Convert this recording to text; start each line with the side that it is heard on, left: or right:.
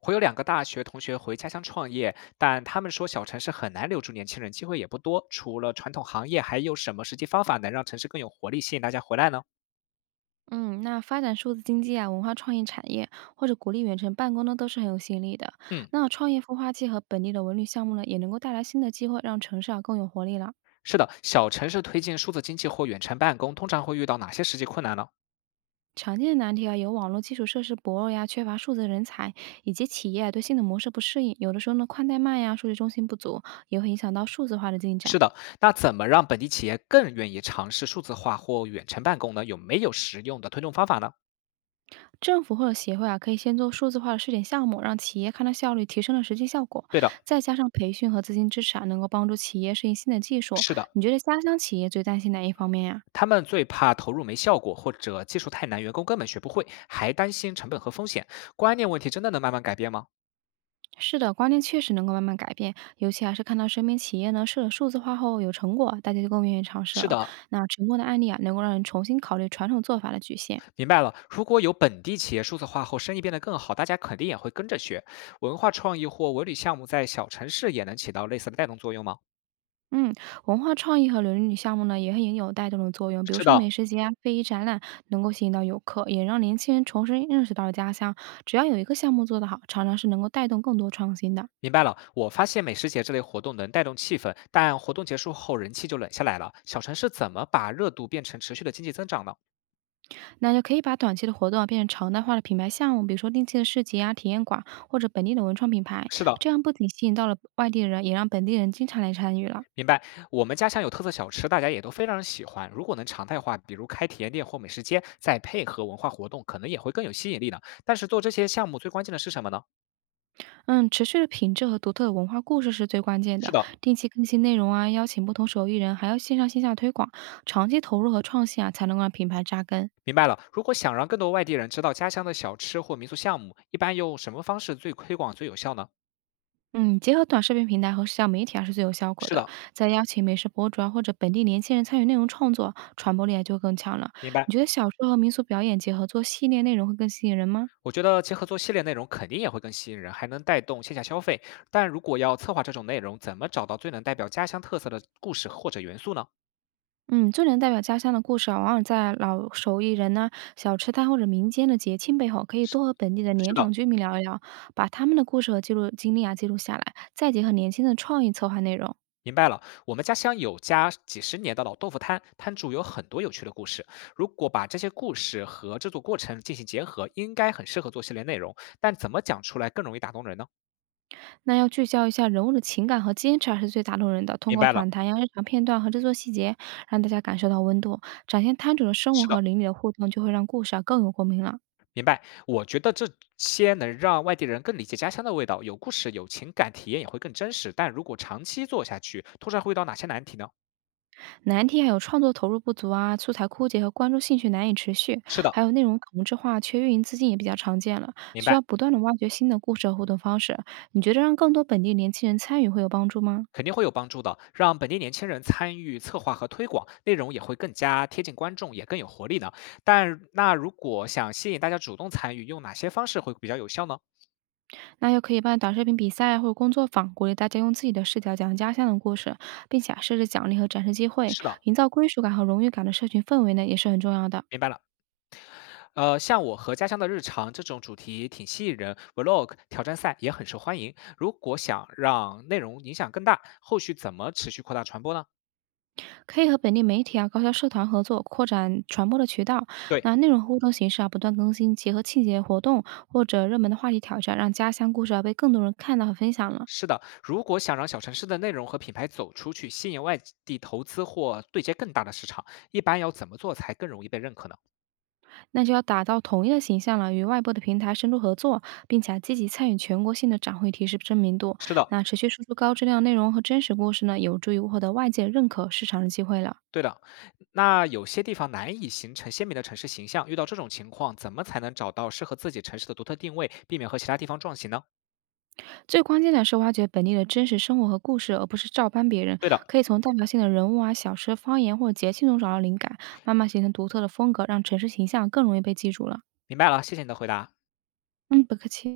left: 会有两个大学同学回家乡创业，但他们说小城市很难留住年轻人，机会也不多。除了传统行业，还有什么实际方法能让城市更有活力，吸引大家回来呢？
right: 嗯，那发展数字经济啊、文化创意产业或者鼓励远程办公呢，都是很有吸引力的。
left: 嗯，
right: 那创业孵化器和本地的文旅项目呢，也能够带来新的机会，让城市啊更有活力了。
left: 是的，小城市推进数字经济或远程办公，通常会遇到哪些实际困难呢？
right: 常见的难题啊，有网络基础设施薄弱呀、缺乏数字人才，以及企业啊对新的模式不适应。有的时候呢，宽带慢呀、数据中心不足，也会影响到数字化的进展。
left: 是的，那怎么让本地企业更愿意尝试数字化或远程办公呢？有没有实用的推动方法呢？
right: 政府或者协会啊，可以先做数字化的试点项目，让企业看到效率提升了实际效果，
left: 对的，
right: 再加上培训和资金支持啊，能够帮助企业适应新的技术。
left: 是的，
right: 你觉得家乡企业最担心哪一方面呀、
left: 他们最怕投入没效果，或者技术太难，员工根本学不会，还担心成本和风险。观念问题真的能慢慢改变吗？
right: 是的，观念确实能够慢慢改变，尤其还是看到身边企业呢试了数字化后有成果，大家就更愿意尝试
left: 是
right: 了。
left: 的，
right: 那成功的案例啊，能够让人重新考虑传统做法的局限。
left: 明白了，如果有本地企业数字化后生意变得更好，大家肯定也会跟着学。文化创意或文旅项目在小城市也能起到类似的带动作用吗？
right: 嗯，文化创意和伦理项目呢，也很有带动的作用。比如
left: 是
right: 说
left: 的，
right: 美食节啊、非遗展览，能够吸引到游客，也让年轻人重新认识到了家乡。只要有一个项目做得好，常常是能够带动更多创新的。
left: 明白了。我发现美食节这类活动能带动气氛，但活动结束后人气就冷下来了。小城市怎么把热度变成持续的经济增长呢？
right: 那就可以把短期的活动啊变成常态化的品牌项目，比如说定期的市集啊、体验馆或者本地的文创品牌，
left: 是的。
right: 这样不仅吸引到了外地人，也让本地人经常来参与了。
left: 明白，我们家乡有特色小吃，大家也都非常喜欢。如果能常态化，比如开体验店或美食街，再配合文化活动，可能也会更有吸引力呢。但是做这些项目最关键的是什么呢？
right: 嗯，持续的品质和独特的文化故事是最关键
left: 是
right: 的。
left: 的，
right: 定期更新内容啊，邀请不同手艺人，还要线上线下推广，长期投入和创新啊，才能够让品牌扎根。
left: 明白了，如果想让更多外地人知道家乡的小吃或民俗项目，一般用什么方式最推广最有效呢？
right: 嗯，结合短视频平台和社交媒体啊，是最有效果
left: 是
right: 的。
left: 的，
right: 再邀请美食博主啊，或者本地年轻人参与内容创作，传播力啊就更强了。
left: 明白。
right: 你觉得小说和民俗表演结合做系列内容会更吸引人吗？
left: 我觉得结合做系列内容肯定也会更吸引人，还能带动线下消费。但如果要策划这种内容，怎么找到最能代表家乡特色的故事或者元素呢？
right: 嗯，最能代表家乡的故事啊，往往在老手艺人呐、小吃摊或者民间的节庆背后，可以多和本地的年
left: 是的，
right: 长居民聊一聊，把他们的故事和记录经历啊记录下来，再结合年轻的创意策划内容。
left: 明白了。我们家乡有家几十年的老豆腐摊，摊主有很多有趣的故事。如果把这些故事和制作过程进行结合，应该很适合做系列内容。但怎么讲出来更容易打动人呢？
right: 那要聚焦一下人物的情感和坚持啊，还是最打动人的。通
left: 明
right: 过
left: 白了，
right: 访谈呀、日常片段和制作细节，让大家感受到温度，展现摊主的生活
left: 是
right: 和
left: 的。
right: 邻里的互动，就会让故事啊更有共鸣了。
left: 明白，我觉得这些能让外地人更理解家乡的味道，有故事、有情感，体验也会更真实。但如果长期做下去，通常会遇到哪些难题呢？
right: 难题还有创作投入不足啊，素材枯竭和观众兴趣难以持续，
left: 是的，
right: 还有内容同质化、缺运营资金也比较常见了，
left: 明
right: 需
left: 白，
right: 要不断的挖掘新的故事和互动方式。你觉得让更多本地年轻人参与会有帮助吗？
left: 肯定会有帮助的。让本地年轻人参与策划和推广，内容也会更加贴近观众，也更有活力呢。但那如果想吸引大家主动参与，用哪些方式会比较有效呢？
right: 那又可以办短视频比赛或者工作坊，鼓励大家用自己的视角讲家乡的故事，并且啊设置奖励和展示机会，
left: 是的，
right: 营造归属感和荣誉感的社群氛围呢，也是很重要的。
left: 明白了。像我和家乡的日常这种主题挺吸引人，vlog 挑战赛也很受欢迎。如果想让内容影响更大，后续怎么持续扩大传播呢？
right: 可以和本地媒体啊、高校社团合作，扩展传播的渠道。
left: 对，
right: 那内容互动形式啊，不断更新，结合庆节活动或者热门的话题挑战，让家乡故事啊被更多人看到和分享了。
left: 是的，如果想让小城市的内容和品牌走出去，吸引外地投资或对接更大的市场，一般要怎么做才更容易被认可呢？
right: 那就要打造统一的形象了，与外部的平台深度合作，并且啊积极参与全国性的展会，提升知名度。
left: 是的，
right: 那持续输出高质量内容和真实故事呢，有助于获得外界认可、市场的机会了。
left: 对的。那有些地方难以形成鲜明的城市形象，遇到这种情况，怎么才能找到适合自己城市的独特定位，避免和其他地方撞型呢？
right: 最关键的是挖掘本地的真实生活和故事，而不是照搬别人。
left: 对的，
right: 可以从代表性的人物啊、小吃、方言或者节庆中找到灵感，慢慢形成独特的风格，让城市形象更容易被记住了。
left: 明白了，谢谢你的回答。
right: 嗯，不客气。